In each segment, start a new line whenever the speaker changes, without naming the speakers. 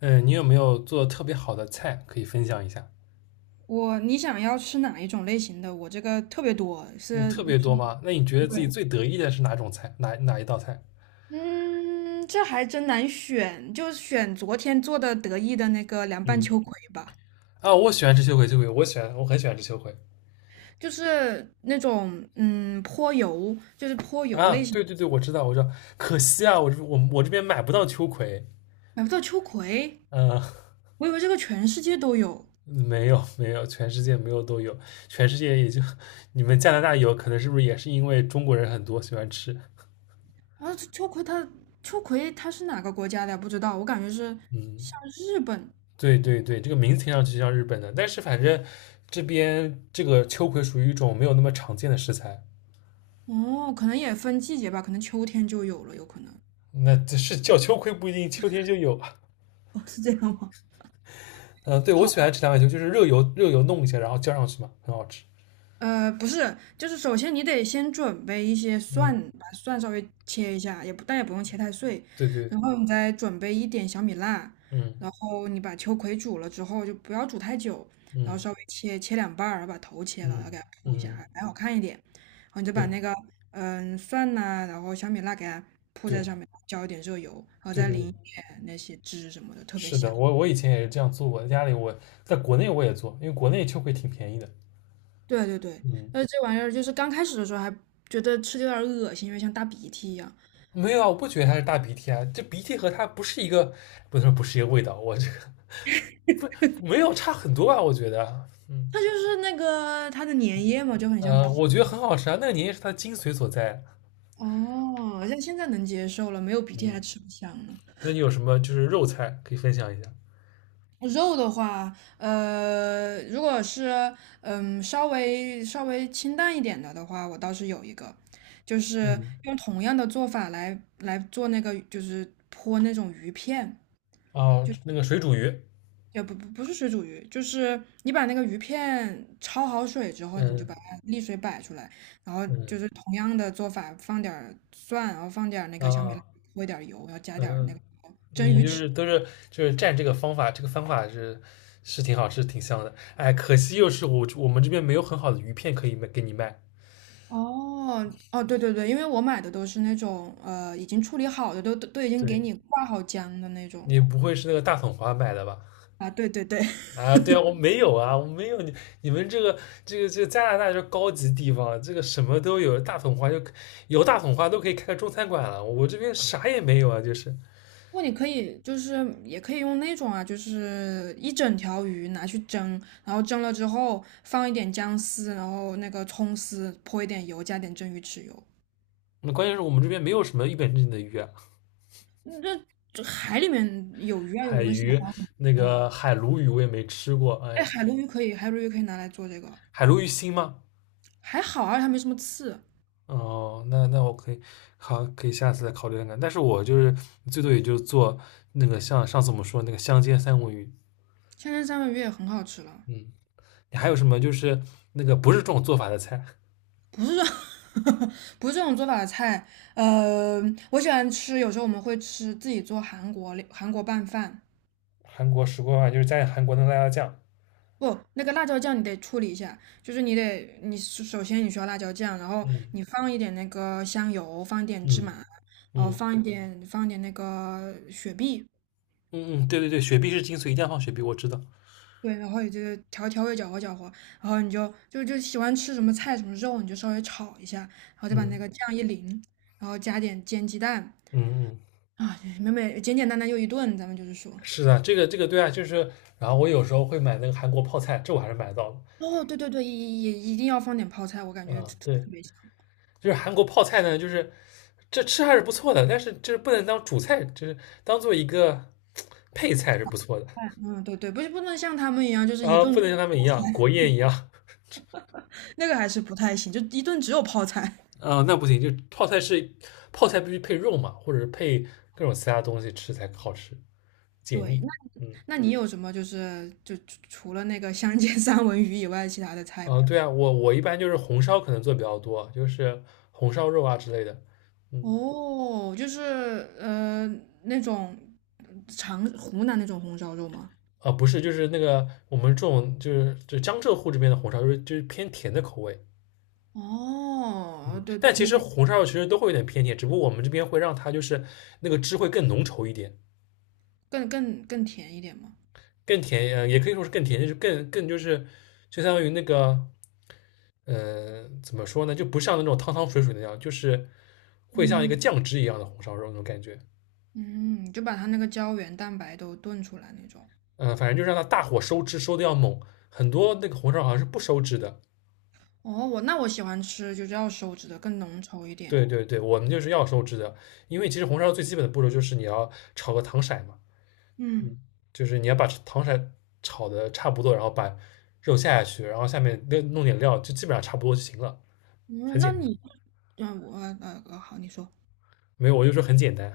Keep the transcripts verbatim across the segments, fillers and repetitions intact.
嗯，你有没有做的特别好的菜可以分享一下？
我你想要吃哪一种类型的？我这个特别多，
嗯，
是，
特别多
对，
吗？那你觉得自己最得意的是哪种菜？哪哪一道菜？
嗯，这还真难选，就选昨天做的得意的那个凉拌
嗯。
秋葵吧，
啊，我喜欢吃秋葵，秋葵，我喜欢，我很喜欢吃秋葵。
就是那种嗯泼油，就是泼油
啊，
类型。
对对对，我知道，我知道。可惜啊，我这我我这边买不到秋葵。
买不到秋葵，
嗯。
我以为这个全世界都有。
没有没有，全世界没有都有，全世界也就你们加拿大有，可能是不是也是因为中国人很多喜欢吃？
啊，这秋葵它秋葵它是哪个国家的呀不知道，我感觉是
嗯，
像日本，
对
嗯，
对对，这个名字听上去像日本的，但是反正这边这个秋葵属于一种没有那么常见的食材。
哦，可能也分季节吧，可能秋天就有了，有可能。
那这是叫秋葵不一定秋天就有啊。
哦，是这样吗？
嗯，对我喜
好。
欢吃凉白球，就是热油热油弄一下，然后浇上去嘛，很好吃。
呃，不是，就是首先你得先准备一些蒜，
嗯，
把蒜稍微切一下，也不，但也不用切太碎，
对对，
然后你再准备一点小米辣，
嗯
然后你把秋葵煮了之后就不要煮太久，然后
嗯
稍微切切两半儿，然后把头切了，然
嗯
后给它铺一下，
嗯，
还还好看一点。然后你就把
对
那个嗯蒜呐、然后小米辣给它铺在
对
上面，浇一点热油，然后
对
再
对
淋
对，
一点那些汁什么的，特别
是的，
香。
我我以前也是这样做，过，在家里我在国内我也做，因为国内秋葵挺便宜的。
对对对，
嗯，
呃，这玩意儿就是刚开始的时候还觉得吃的有点儿恶心，因为像大鼻涕一样。
没有啊，我不觉得它是大鼻涕啊，这鼻涕和它不是一个，不能说不是一个味道，我这个没有差很多吧，我觉得。嗯
它就是那个它的粘液嘛，就很像
呃，
鼻
我觉得
涕。
很好吃啊，那个年夜是它的精髓所在啊。
哦，像现在能接受了，没有鼻涕还
嗯。
吃不香呢。
那你有什么就是肉菜可以分享一下？
肉的话，呃，如果是嗯稍微稍微清淡一点的的话，我倒是有一个，就是
嗯，
用同样的做法来来做那个，就是泼那种鱼片。
哦，
就。
那个水煮鱼。
也不不不是水煮鱼，就是你把那个鱼片焯好水之后，你就
嗯
把它沥水摆出来，然后
嗯
就是同样的做法，放点儿蒜，然后放点儿那个小米辣，
啊
泼一点儿油，然后加
嗯。
点儿那
嗯
个蒸
你
鱼
就
豉。
是都是就是蘸这个方法，这个方法是是挺好，是挺香的。哎，可惜又是我我们这边没有很好的鱼片可以卖给你卖。
哦哦，对对对，因为我买的都是那种呃已经处理好的，都都都已经给
对，
你挂好浆的那种
你不会是那个大统花买的吧？
啊，对对对，
啊，对啊，我没有啊，我没有你你们这个这个这个加拿大就是高级地方，这个什么都有，大统花就有大统花都可以开个中餐馆了，我这边啥也没有啊，就是
不，过你可以就是也可以用那种啊，就是一整条鱼拿去蒸，然后蒸了之后放一点姜丝，然后那个葱丝，泼一点油，加点蒸鱼豉油。
那关键是我们这边没有什么一本正经的鱼啊。
嗯那这海里面有鱼啊，有
海
没有喜
鱼，
欢的？
那
嗯，
个海鲈鱼我也没吃过。哎
哎，
呀，
海鲈鱼可以，海鲈鱼可以拿来做这个，
海鲈鱼腥吗？
还好啊，它没什么刺。
哦，那那我可以好，可以下次再考虑看看。但是我就是最多也就做那个像上次我们说那个香煎三文鱼。
千层三文鱼也很好吃了，
嗯，你还有什么就是那个不是这种做法的菜？
不是这种做法的菜。呃，我喜欢吃，有时候我们会吃自己做韩国韩国拌饭，
韩国石锅饭就是在韩国的辣椒酱。
不，那个辣椒酱你得处理一下，就是你得，你首首先你需要辣椒酱，然后
嗯
你放一点那个香油，放一点芝
嗯
麻，然后
嗯
放一嗯点放一点那个雪碧，
嗯嗯，对对对，雪碧是精髓，一定要放雪碧，我知道。
对，然后你就调调味搅和搅和，然后你就就就喜欢吃什么菜什么肉，你就稍微炒一下，然后再把
嗯
那个酱一淋，然后加点煎鸡蛋
嗯嗯。
啊，美美简简单单又一顿，咱们就是说。
是的，这个这个对啊，就是然后我有时候会买那个韩国泡菜，这我还是买到了。
哦，对对对，也也一定要放点泡菜，我感觉特
嗯，对，
特别香。
就是韩国泡菜呢，就是这吃还是不错的，但是就是不能当主菜，就是当做一个配菜是不错的。
嗯，对对，不是不能像他们一样，就是一
啊，
顿
不能像他们一样国宴一样。
那个还是不太行，就一顿只有泡菜。
啊，那不行，就泡菜是泡菜必须配肉嘛，或者是配各种其他东西吃才好吃，解
对，
腻。
那
嗯
那你嗯有什么就是就除了那个香煎三文鱼以外，其他的菜
嗯、呃
吗？
对啊，我我一般就是红烧可能做比较多，就是红烧肉啊之类的。嗯。
哦，就是呃那种长湖南那种红烧肉吗？
啊，不是，就是那个我们这种就是就江浙沪这边的红烧肉，就是偏甜的口味。
哦，
嗯，
对对，
但其
那
实
边
红烧肉其实都会有点偏甜，只不过我们这边会让它就是那个汁会更浓稠一点，
更更更甜一点嘛。
更甜，呃，也可以说是更甜，就是更更就是就相当于那个，呃，怎么说呢，就不像那种汤汤水水那样，就是会像一个
嗯
酱汁一样的红烧肉那种感觉。
嗯，就把它那个胶原蛋白都炖出来那种。
嗯、呃反正就让它大火收汁收的要猛，很多那个红烧好像是不收汁的，
哦，我那我喜欢吃就是要手指的更浓稠一点。
对对对，我们就是要收汁的，因为其实红烧最基本的步骤就是你要炒个糖色嘛。
嗯
嗯，就是你要把糖色炒的差不多，然后把肉下下去，然后下面那弄点料，就基本上差不多就行了，
嗯，
很
那
简单。
你嗯我呃呃好，你说。
没有，我就说很简单。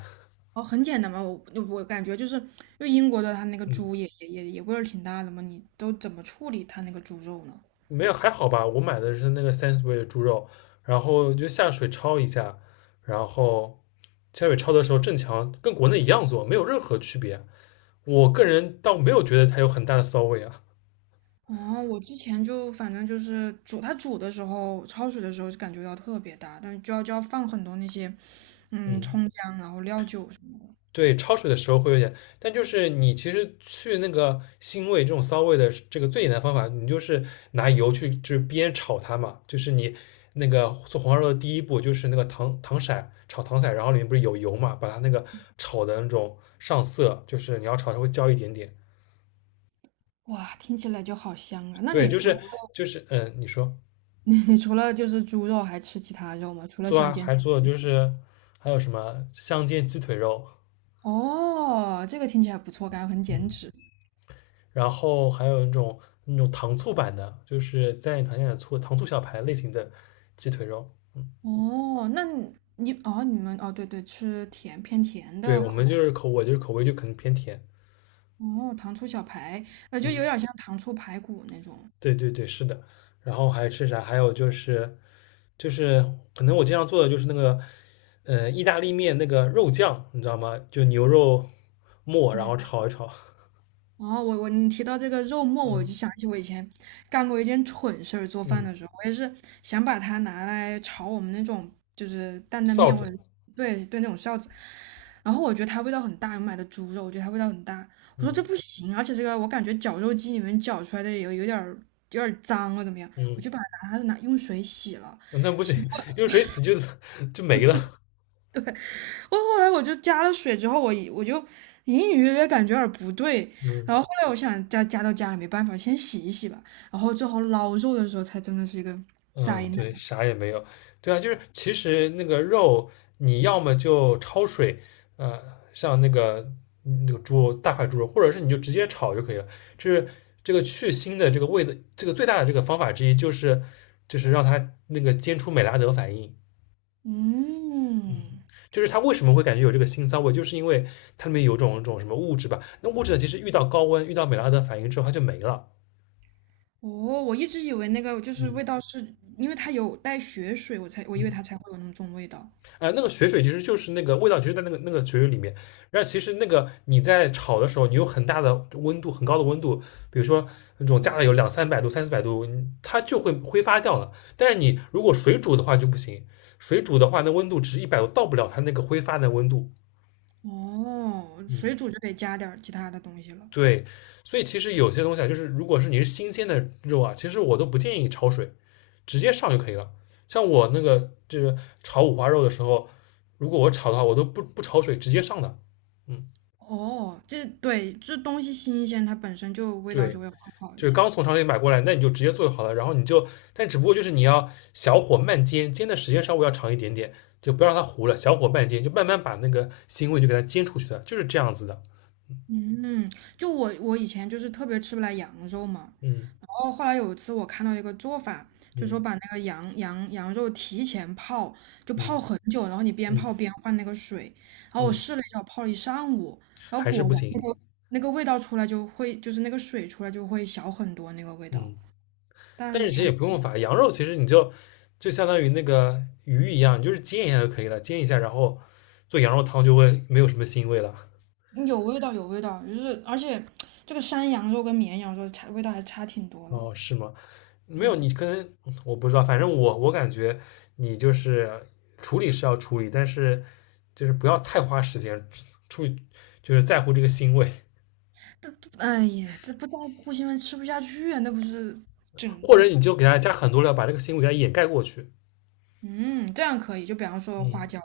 哦，很简单嘛，我我感觉就是因为英国的它那个
嗯，
猪也也也也味儿挺大的嘛，你都怎么处理它那个猪肉呢？
没有还好吧。我买的是那个 s a n s b u r y 的猪肉，然后就下水焯一下，然后下水焯的时候正强跟国内一样做，没有任何区别。我个人倒没有觉得它有很大的骚味啊。
哦，我之前就反正就是煮它煮的时候，焯水的时候就感觉到特别大，但就要就要放很多那些嗯
嗯。
葱姜，然后料酒什么的。
对，焯水的时候会有点，但就是你其实去那个腥味这种骚味的这个最简单的方法，你就是拿油去就是煸炒它嘛，就是你那个做黄烧肉的第一步就是那个糖糖色炒糖色，然后里面不是有油嘛，把它那个炒的那种上色，就是你要炒稍微焦一点点。
哇，听起来就好香啊！那
对，
你
就
除了
是就是嗯，你说
你你除了就是猪肉，还吃其他肉吗？除了
做
香
啊，
煎？
还做就是还有什么香煎鸡腿肉。
哦，这个听起来不错，感觉很减
嗯。
脂。
然后还有那种那种糖醋版的，就是蘸点糖蘸点醋，糖醋小排类型的鸡腿肉。
哦，那你你哦，你们哦，对对，吃甜偏甜
对
的
我们
口，
就是口，我就是口味就可能偏甜。
哦，糖醋小排，呃，就有
嗯，
点像糖醋排骨那种，
对对对，是的。然后还吃啥？还有就是就是可能我经常做的就是那个呃意大利面那个肉酱，你知道吗？就牛肉末，然
嗯。
后炒一炒。
然后我我你提到这个肉末，我
嗯
就想起我以前干过一件蠢事儿。做饭
嗯，
的时候，我也是想把它拿来炒我们那种就是担担
臊
面或
子。
者对对那种臊子，然后我觉得它味道很大，我买的猪肉，我觉得它味道很大。我说这
嗯
不行，而且这个我感觉绞肉机里面绞出来的有有点儿有点儿脏了，怎么样？我
嗯，
就把它拿拿用水洗了。
那不行，用水洗就 就没了。
我后来我就加了水之后，我我就隐隐约约感觉有点不对，
嗯。
然后后来我想加加到家里没办法，先洗一洗吧，然后最后捞肉的时候才真的是一个
嗯，
灾难。
对，啥也没有。对啊，就是其实那个肉，你要么就焯水，呃，像那个嗯那个猪肉大块猪肉，或者是你就直接炒就可以了。就是这个去腥的这个味的这个最大的这个方法之一，就是就是让它那个煎出美拉德反应。嗯，
嗯，
就是它为什么会感觉有这个腥骚味，就是因为它里面有种种什么物质吧。那物质呢，其实遇到高温，遇到美拉德反应之后，它就没了。
哦，我一直以为那个就是
嗯
味道是因为它有带血水，我才我以为
嗯。
它才会有那么重味道。
呃，那个血水其实就是那个味道，其实在那个那个血水里面。然后其实那个你在炒的时候，你有很大的温度，很高的温度，比如说那种加了有两三百度、三四百度，它就会挥发掉了。但是你如果水煮的话就不行，水煮的话那温度只一百度，到不了它那个挥发的温度。
哦，
嗯，
水煮就得加点儿其他的东西了。
对。所以其实有些东西啊，就是如果是你是新鲜的肉啊，其实我都不建议焯水。直接上就可以了。像我那个就是炒五花肉的时候，如果我炒的话，我都不不焯水，直接上的。嗯，
哦，这对，这东西新鲜，它本身就味道
对，
就会更好一
就是
些。
刚从厂里买过来，那你就直接做就好了。然后你就，但只不过就是你要小火慢煎，煎的时间稍微要长一点点，就不要让它糊了，小火慢煎，就慢慢把那个腥味就给它煎出去的，就是这样子的。
嗯，就我我以前就是特别吃不来羊肉嘛，
嗯
然后后来有一次我看到一个做法，就说
嗯
把那个羊羊羊肉提前泡，就泡
嗯
很久，然后你边
嗯
泡边换那个水，然后我
嗯，
试了一下，我泡了一上午，然后
还是
果
不
然那
行。
个那个味道出来就会，就是那个水出来就会小很多那个味道，
嗯。但
但
是其实
还
也
是
不用法，羊肉其实你就就相当于那个鱼一样，你就是煎一下就可以了，煎一下，然后做羊肉汤就会没有什么腥味了。
嗯有味道有味道，就是而且这个山羊肉跟绵羊肉差味道还差挺多了，
哦，是吗？没有，
嗯。
你可能我不知道，反正我我感觉你就是处理是要处理，但是就是不要太花时间处理，就是在乎这个腥味，
这这哎呀，这不在乎新闻吃不下去啊，那不是整
或者
整，
你就给它加很多料，把这个腥味给它掩盖过去。
嗯，这样可以。就比方说
嗯，
花椒，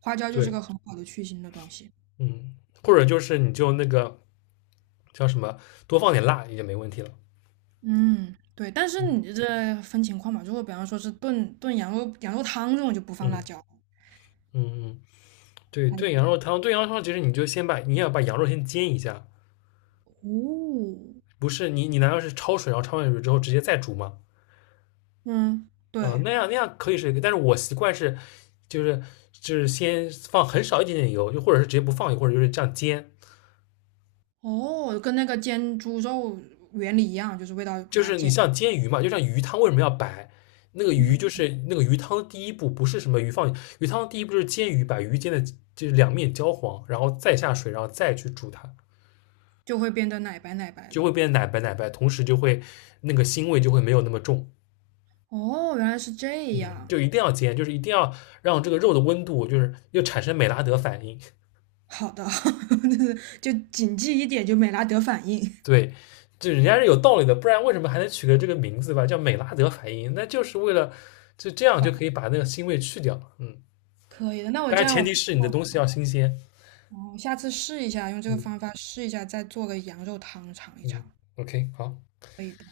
花椒就是
对，
个很好的去腥的东西。
嗯，或者就是你就那个叫什么，多放点辣也没问题了。
嗯，对，但是
嗯
你这分情况嘛，如果比方说是炖炖羊肉羊肉汤这种就不放辣
嗯
椒，
嗯嗯。对
还
炖羊肉汤，炖羊肉汤其实你就先把你要把羊肉先煎一下。
哦，
不是你你难道是焯水，然后焯完水之后直接再煮吗？
嗯，
嗯、呃
对，
那样那样可以是一个，但是我习惯是就是就是先放很少一点点油，就或者是直接不放油，或者就是这样煎，
哦，跟那个煎猪肉原理一样，就是味道给
就
它
是你
煎，
像煎鱼嘛，就像鱼汤为什么要白？那个鱼
嗯，
就是那个鱼汤的第一步，不是什么鱼放鱼汤的第一步就是煎鱼，把鱼煎的就是两面焦黄，然后再下水，然后再去煮它，
就会变得奶白奶白
就
的。
会变奶白奶白，同时就会那个腥味就会没有那么重。
哦，原来是这
嗯，
样。
就一定要煎，就是一定要让这个肉的温度，就是又产生美拉德反应。
好的，就是就谨记一点，就美拉德反应。
对，就人家是有道理的，不然为什么还能取个这个名字吧，叫美拉德反应？那就是为了就这样就可以把那个腥味去掉。嗯，
可以的，那我
当
这
然
样
前
我，
提是你的东西要新鲜。
嗯我下次试一下，用这个方
嗯
法试一下，再做个羊肉汤尝一
嗯
尝，
，OK，好。
可以的。